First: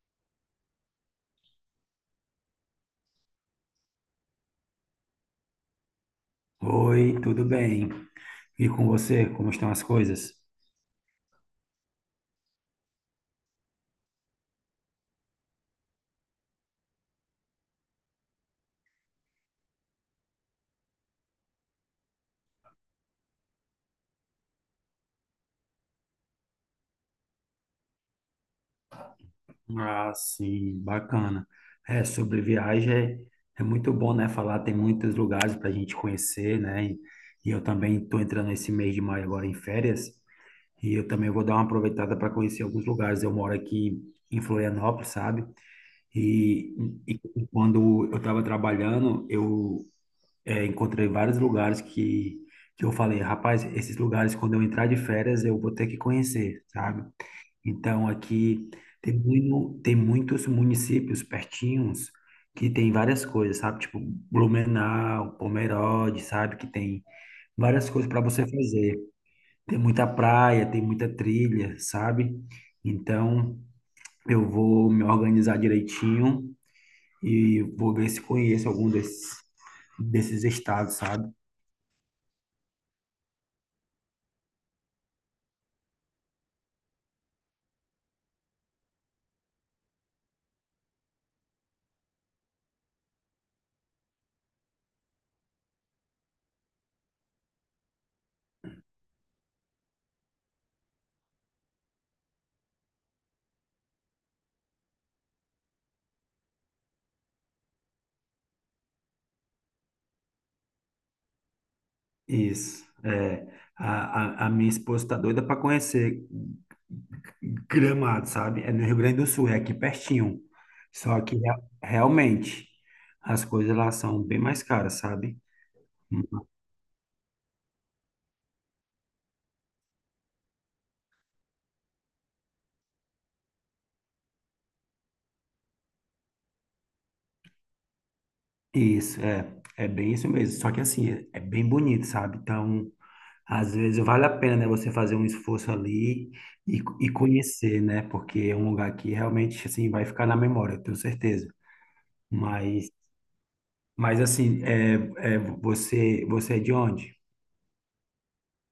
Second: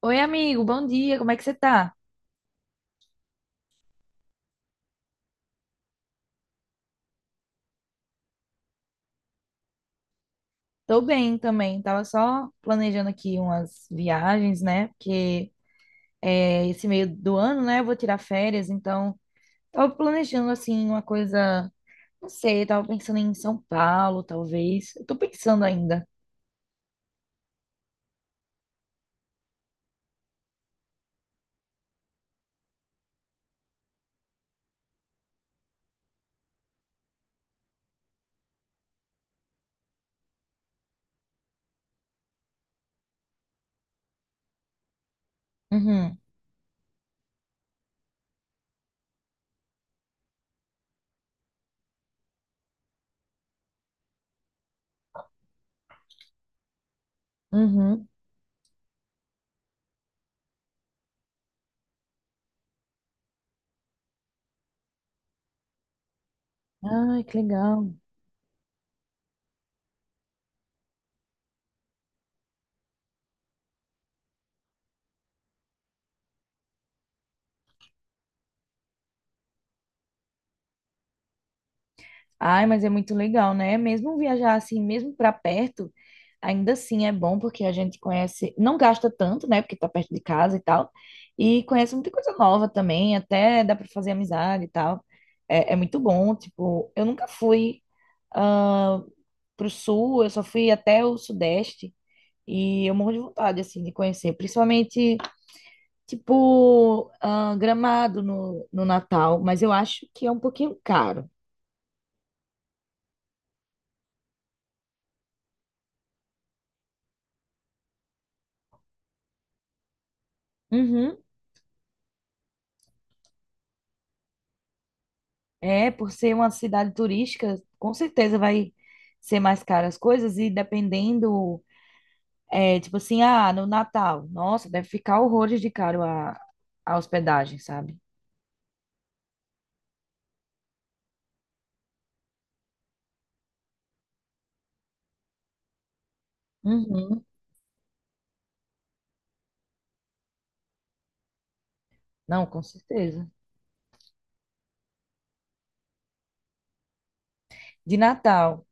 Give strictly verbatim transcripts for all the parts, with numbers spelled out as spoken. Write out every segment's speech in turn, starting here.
Oi, amigo, bom dia, como é que você tá? Oi, tudo bem? E com você, como estão as coisas? Tô bem também, tava só planejando aqui umas viagens, né? Porque é, esse meio do ano, né, eu vou tirar férias, então tava planejando, assim, uma coisa, não sei, tava pensando em São Paulo, talvez. Eu tô pensando ainda. Ah, sim, bacana. É, sobre viagem é, é muito bom, né? Falar, tem muitos lugares para a gente conhecer, né? E, e eu também estou entrando esse mês de maio agora em férias e eu também vou dar uma aproveitada para conhecer alguns lugares. Eu moro aqui em Florianópolis, sabe? Uhum, E, e quando eu estava trabalhando, eu É, encontrei vários lugares que, que eu falei, rapaz, esses lugares, quando eu entrar de férias, eu vou ter que conhecer, sabe? uhum. Então, aqui tem, muito, tem muitos municípios pertinhos que tem várias coisas, sabe? Tipo Blumenau, Pomerode, sabe? Que tem Ai, que várias legal. coisas para você fazer. Tem muita praia, tem muita trilha, sabe? Então, eu vou me organizar direitinho e vou ver se conheço algum desses, desses estados, sabe? Ai, mas é muito legal, né? Mesmo viajar assim, mesmo para perto, ainda assim é bom porque a gente conhece, não gasta tanto, né? Porque tá perto de casa e tal, e conhece muita coisa nova também, até dá para fazer amizade e tal. É, é muito bom, tipo, eu nunca fui ah, pro sul, eu só fui até o sudeste e eu morro de vontade assim de conhecer, principalmente tipo ah, Gramado no, no Natal, mas eu acho que é um pouquinho caro. Isso. É, a, a, a minha esposa tá doida para conhecer Gramado, sabe? É no Rio Grande do Sul, é aqui pertinho. Uhum. Só que rea- realmente as coisas lá são bem mais caras, sabe? É, por ser uma cidade turística, com certeza vai ser mais caro as coisas e dependendo, é, tipo assim, ah, no Natal, nossa, deve ficar horrores de caro a, a hospedagem, sabe? Isso, é, é bem isso mesmo. Só que assim, é é bem bonito, sabe? Então, às vezes vale a pena, né, você fazer um esforço ali e, e Uhum. conhecer, né? Porque é um lugar que realmente assim vai ficar na memória, eu tenho certeza. Não, com Mas, certeza. mas assim, é, é, você, você é de onde? De Natal,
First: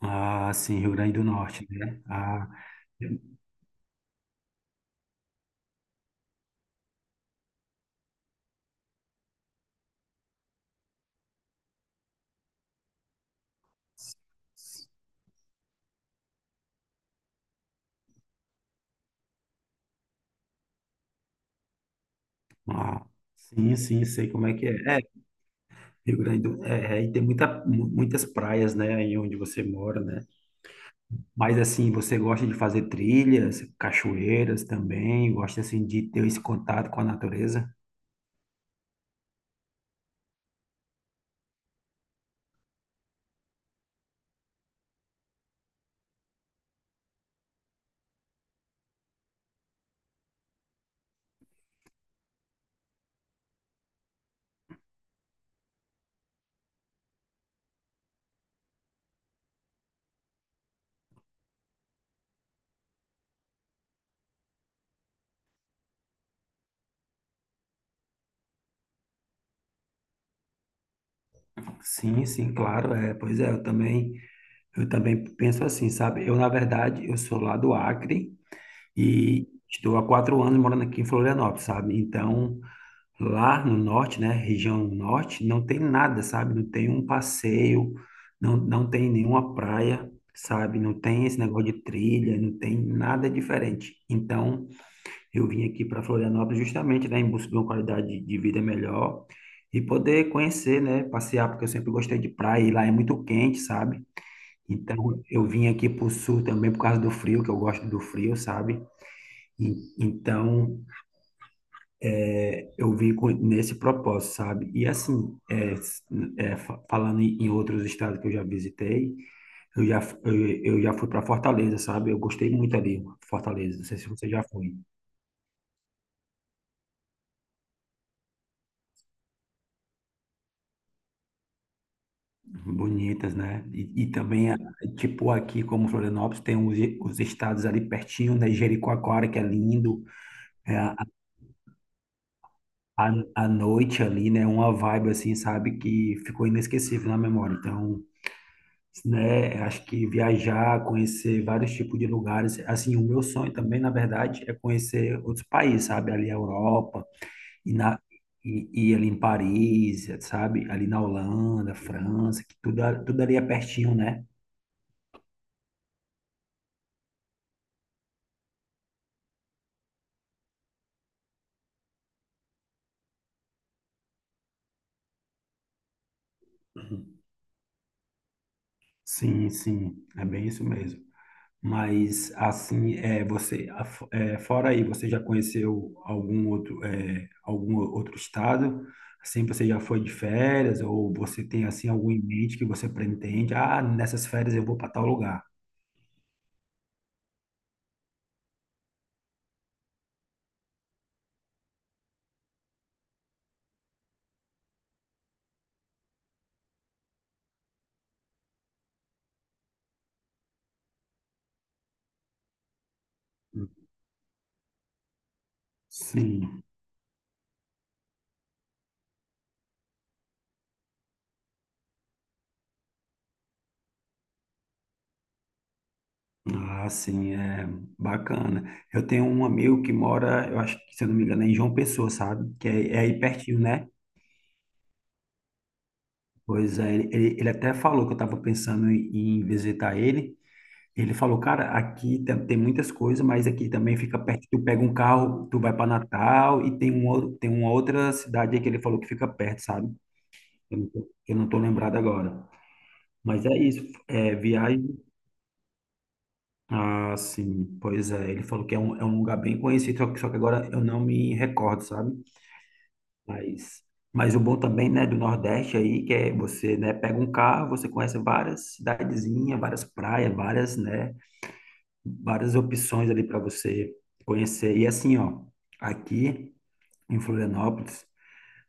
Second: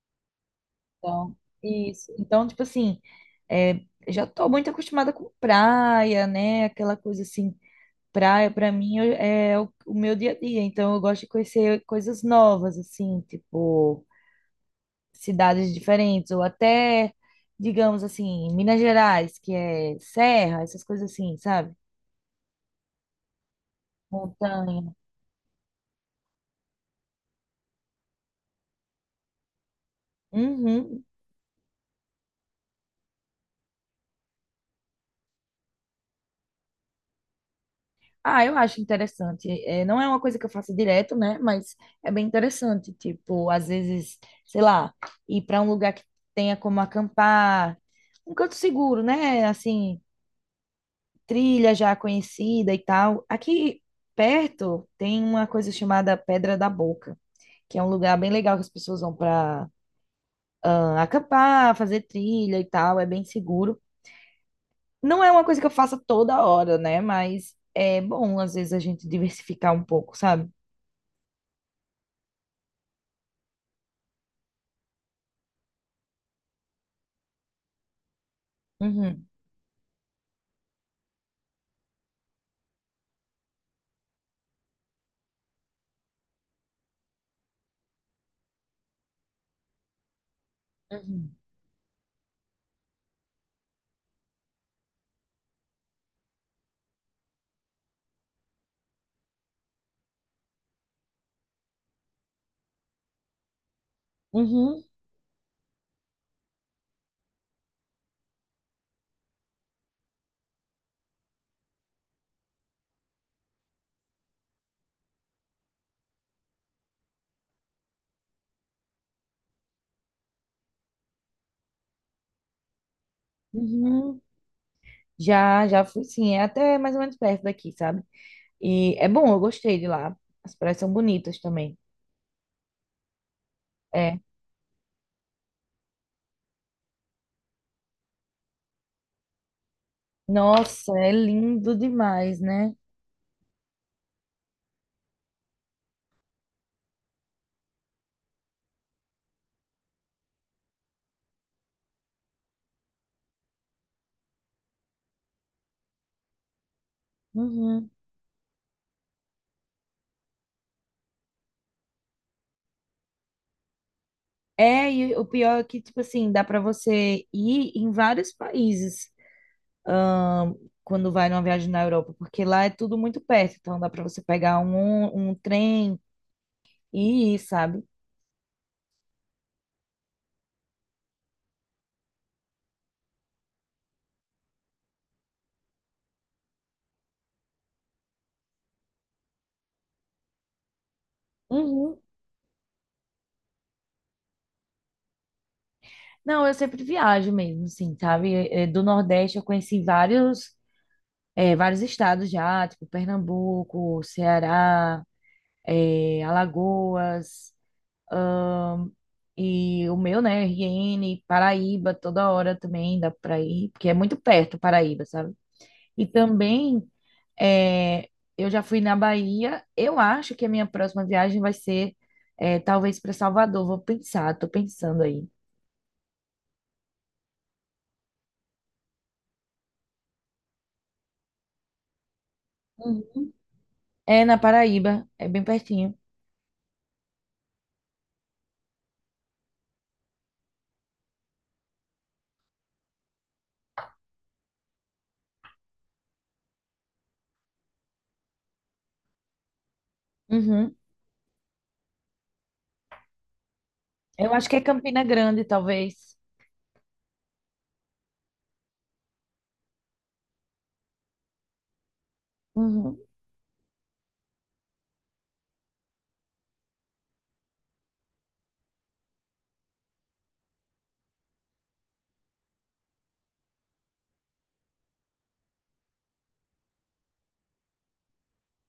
Ah, sim, Rio Grande do então, Norte, né? isso. Então, Ah, tipo assim, eu- é, já tô muito acostumada com praia, né? Aquela coisa assim, praia pra mim eu- é o, o meu dia a dia, então eu gosto de conhecer coisas novas, assim, tipo cidades diferentes, ou até, digamos assim, Minas Gerais, que é serra, essas coisas assim, sabe? ah, sim, sim, sei como é que Montanha. é. É, Rio Grande do, é, é, e tem muita, mu- muitas praias, né, aí onde você mora, né? Uhum. Mas assim, você gosta de fazer trilhas, cachoeiras também, gosta assim de ter esse contato com a natureza? Ah, eu acho interessante. É, não é uma coisa que eu faço direto, né? Mas é bem interessante. Tipo, às vezes, sei lá, ir para um lugar que tenha como acampar, um canto seguro, né? Assim, trilha já conhecida e tal. Aqui perto tem uma coisa chamada Pedra da Boca, que é um lugar bem legal que as pessoas vão para acampar, fazer trilha e tal, é bem seguro. Não é uma coisa que eu faça toda hora, né? Mas é bom, às vezes, a gente diversificar um pouco, sabe? Sim, sim, claro, é. Pois é, eu também, eu também penso assim, sabe? Eu, na verdade, eu sou lá do Acre Uhum, e estou há quatro anos morando aqui em Florianópolis, sabe? Então, lá no norte, né, região norte, não tem nada, sabe? Não tem um passeio, não, não tem nenhuma praia, sabe? Não tem uhum, esse negócio de trilha, não tem nada diferente. Então, eu vim aqui para Florianópolis justamente, né, em busca de uma qualidade de vida melhor e poder conhecer, né, passear, porque eu sempre gostei de praia e lá é muito quente, sabe? uhum, Então, eu vim aqui para o sul também por causa do frio, que eu gosto do frio, sabe? E- Então, eu vim com- nesse propósito, sabe? E assim, é, s- é, fa- falando em em outros estados que eu já visitei, eu já, f- eu, eu já fui para Fortaleza, sabe? Eu gostei muito ali, Fortaleza. Não sei se uhum. você já foi. Já, já fui, sim, é até mais ou menos perto daqui, sabe? E é bom, eu gostei de lá. As praias são bonitas também. Bonitas, né? E, e É. também, a- tipo, aqui como Florianópolis, tem os, os estados ali pertinho, né? Jericoacoara, que é lindo. É, Nossa, a, é lindo demais, né? a a noite ali, né? Uma vibe assim, sabe? Que ficou inesquecível na memória. Então, né? Acho que viajar, conhecer vários tipos de lugares. Assim, o meu sonho também, na verdade, é conhecer outros países, sabe? Ali a Europa e Uhum. na e, e ali em Paris, sabe? Ali na Holanda, França, que tudo, a- tudo ali é pertinho, né? É, e o pior é que, tipo assim, dá pra você ir em vários países. Quando vai numa viagem na Europa, porque lá é tudo muito perto, então dá para você pegar um, um trem e ir, sabe? Sim, sim, é bem isso mesmo. Mas assim, é, você, a- é, fora aí, você já conheceu algum outro, é, algum outro estado? Assim, você já foi de férias ou você tem assim Uhum. algum em mente que você pretende? Ah, nessas férias eu vou para tal lugar. Não, eu sempre viajo mesmo, assim, sabe? Eh, Do Nordeste eu conheci vários, eh, vários estados já, tipo Pernambuco, Ceará, eh, Alagoas, e o meu, né, R N, Paraíba, toda hora também dá pra ir, porque é muito perto Paraíba, sabe? E Sim. também é, eu já fui na Bahia. Eu acho que a minha próxima viagem vai ser é, talvez para Salvador. Vou pensar, tô pensando aí. Ah, sim, é bacana. Eu tenho um amigo que mora, eu acho que, se eu não me engano, é em João Pessoa, sabe? Que é, é aí Uhum. pertinho, né? É na Paraíba, é bem pertinho. Pois é, ele, ele ele até falou que eu estava pensando em, em visitar ele. Ele falou, cara, aqui tem, tem muitas coisas, mas aqui também fica perto. Tu pega um carro, tu vai para Natal e tem, um, outro- tem uma outra cidade aí que ele falou que fica perto, sabe? Uhum. Eu não tô, eu não tô lembrado agora. Mas é isso, Eu é, acho que é viagem. Campina Grande, talvez. Ah, sim, pois é. Ele falou que é um, é um lugar bem conhecido, só que, só que agora eu não me recordo, sabe? Uhum. Mas, mas o bom também, né, do Nordeste aí, que é você, né, pega um carro, você conhece várias cidadezinhas, várias praias, várias, né, várias opções ali para você conhecer. E assim, ó, aqui em Florianópolis,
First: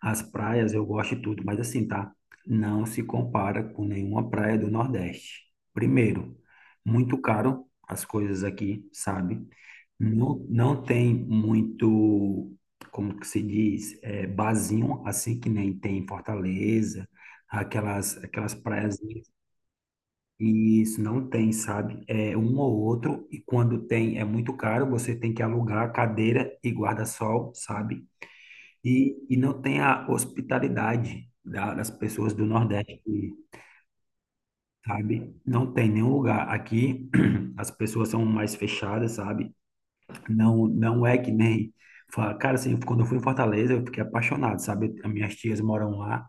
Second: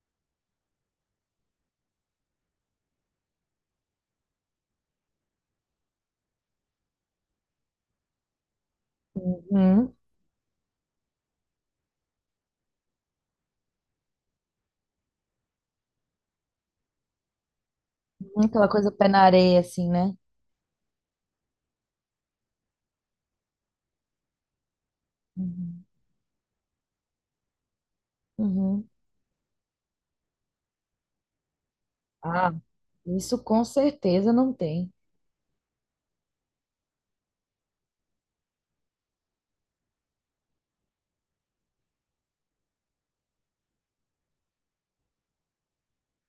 as praias eu gosto de tudo, mas assim, tá? Não se compara com nenhuma praia do Nordeste. Primeiro, muito caro as coisas aqui, sabe? Uhum. Não, não tem muito, como que se diz, é, barzinho, assim que nem tem em Fortaleza, aquelas, aquelas Aquela coisa praias, pé na areia, assim, né? e isso não tem, sabe? É um ou outro, e quando tem é muito caro, você tem que Uhum. alugar cadeira e guarda-sol, sabe? Uhum. E, e não tem a hospitalidade da- das pessoas do Ah, Nordeste, isso com certeza não tem. sabe? Não tem nenhum lugar. Aqui as pessoas são mais fechadas, sabe? Não, não é que nem. fa- Cara, assim, quando eu fui em Fortaleza, eu fiquei apaixonado, sabe? As minhas tias moram lá.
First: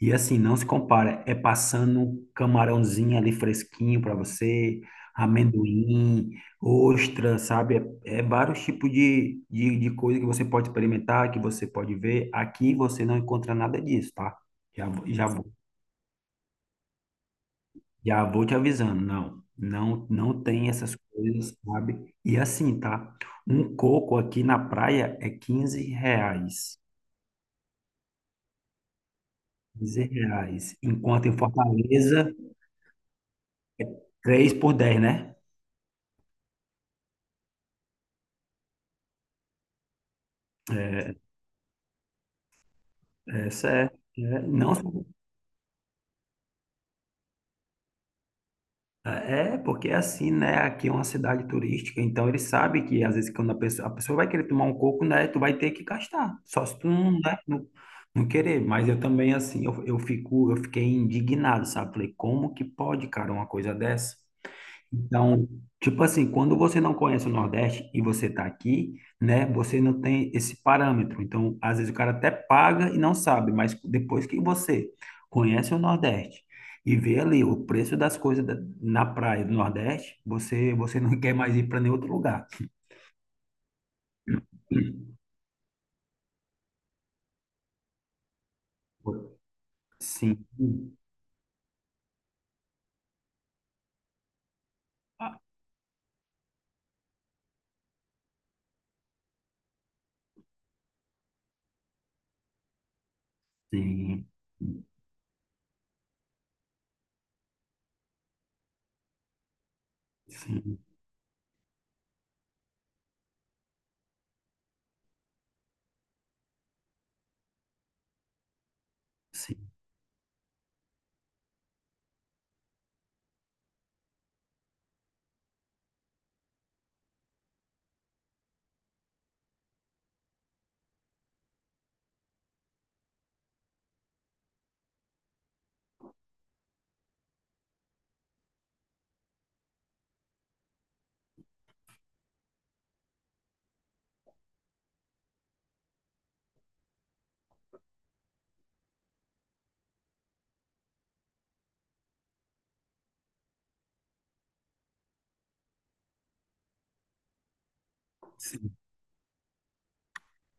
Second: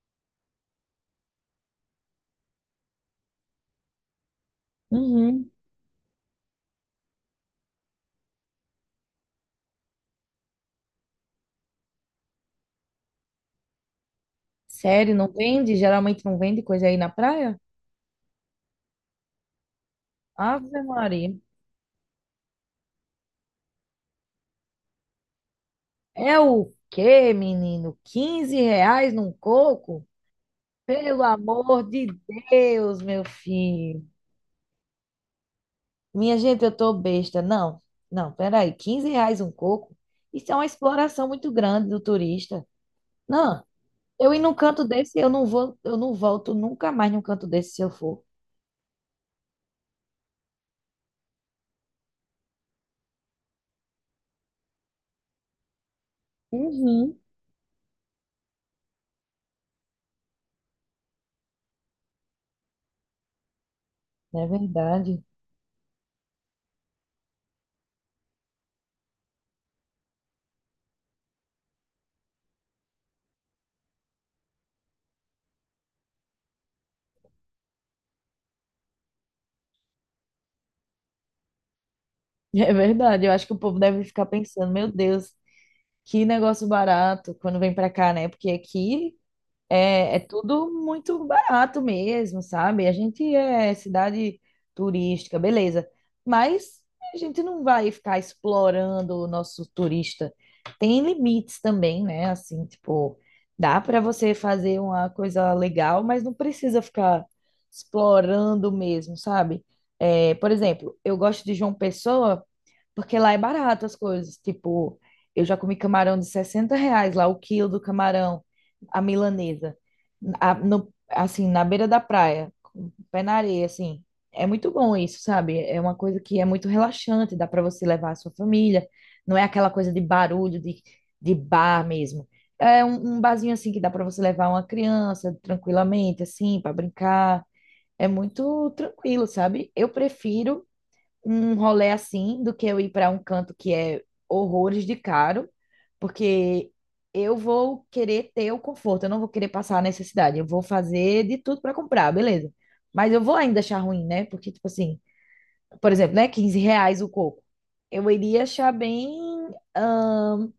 E assim, não se compara. É passando um camarãozinho ali fresquinho para você, Uhum. amendoim, ostra, sabe? É, é vários tipos de, de, de coisa que você pode experimentar, que você pode ver. Aqui você não encontra nada disso, tá? Já, Sério, não já vende? Geralmente não vende coisa aí na praia? já vou te avisando, não, não, não tem Ave essas Maria. coisas, sabe? E assim, tá? Um coco aqui na praia é quinze É o reais, quê, menino? Quinze reais num quinze coco? reais, Pelo enquanto em amor de Fortaleza, Deus, meu filho. três por dez né? Minha gente, eu tô besta. Não, não, peraí. Quinze reais um coco? Isso é uma É, exploração muito grande do turista. Não, Essa é, eu ir é num não só canto desse, eu não vou, eu não volto nunca mais num canto desse se eu for. Ah, É, porque é assim, né? Aqui é uma cidade turística, então ele sabe que às vezes quando a pessoa, a pessoa vai querer tomar um coco, né? Tu vai ter que gastar, só se tu não, Uhum. né, não, não querer. Mas eu também, assim, eu, eu fico, eu fiquei indignado, sabe? Falei, como que pode, cara, uma coisa dessa? É verdade. Então, tipo assim, quando você não conhece o Nordeste e você está aqui, né, você não tem esse parâmetro. Então, às vezes o cara até paga e não sabe, mas depois que você conhece o Nordeste e vê ali o preço das coisas da- na praia do Nordeste, você você não quer mais ir para nenhum outro lugar. É verdade. Eu acho que o povo deve ficar pensando, meu Deus, que negócio barato quando vem pra cá, né? Porque aqui é, é Sim. tudo muito barato mesmo, sabe? A gente é cidade turística, Ah, beleza. Mas a gente não vai ficar explorando o nosso turista. Tem limites também, né? Assim, tipo, dá para sim, você fazer uma coisa legal, mas não precisa ficar explorando mesmo, sabe? É, por sim, exemplo, eu gosto de João Pessoa porque lá é barato as coisas. Tipo, eu já comi camarão de sessenta reais lá, o quilo do camarão, a milanesa. A- no- assim, na beira da praia, com o pé na areia, assim. É muito bom isso, sabe? É uma coisa que é muito relaxante, dá para você levar a sua família. Não é aquela coisa de barulho, de, de bar mesmo. É um, um barzinho assim que dá para você levar uma criança tranquilamente, assim, para brincar. É muito tranquilo, sabe? Eu prefiro um rolê assim do que eu ir para um canto que é horrores de caro, porque eu vou querer ter o conforto, eu não vou querer passar a necessidade, eu vou fazer de tudo para comprar, beleza. Mas eu vou ainda achar ruim, né? Porque, tipo assim, por exemplo, né? Quinze reais o coco. Eu iria achar sim. bem. ahn,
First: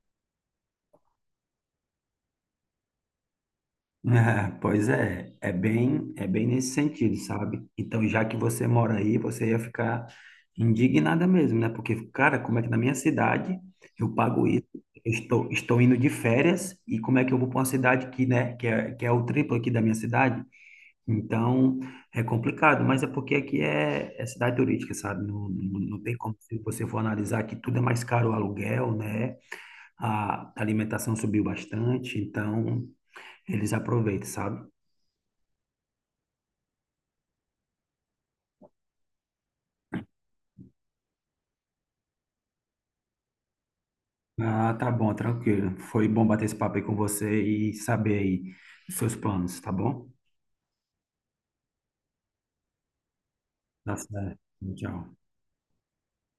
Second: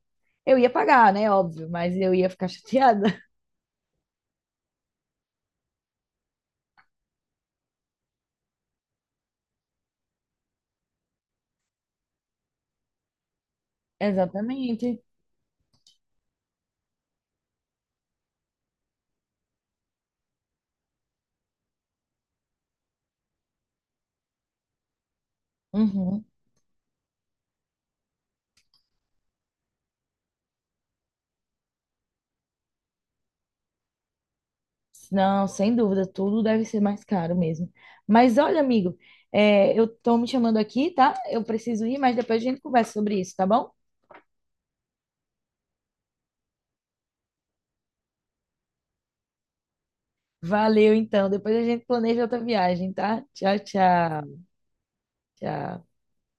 eu ia pagar, né? Óbvio, mas eu ia ficar chateada. É, pois é, é bem, é bem nesse sentido, sabe? Então, já que você mora aí, você ia ficar indignada mesmo, né? Porque, cara, como é que na minha cidade eu pago isso? Exatamente. Eu Estou, estou indo de férias e como é que eu vou para uma cidade que, né, que é, que é o triplo aqui da minha cidade? Então, é complicado, mas é porque aqui é, é cidade turística, sabe? Não, não, não tem Uhum. como, se você for analisar que tudo é mais caro o aluguel, né? A alimentação subiu bastante, então eles aproveitam, sabe? Não, sem dúvida, tudo deve ser mais caro mesmo. Mas olha, amigo, é, eu tô me chamando aqui, tá? Eu preciso ir, mas depois a gente conversa sobre isso, tá bom? Ah, tá bom, tranquilo. Foi bom bater esse papo aí com você e saber aí os seus planos, tá bom? Valeu, então. Depois a gente planeja outra viagem, tá? Tchau, Tá tchau. certo. Tchau. Tchau.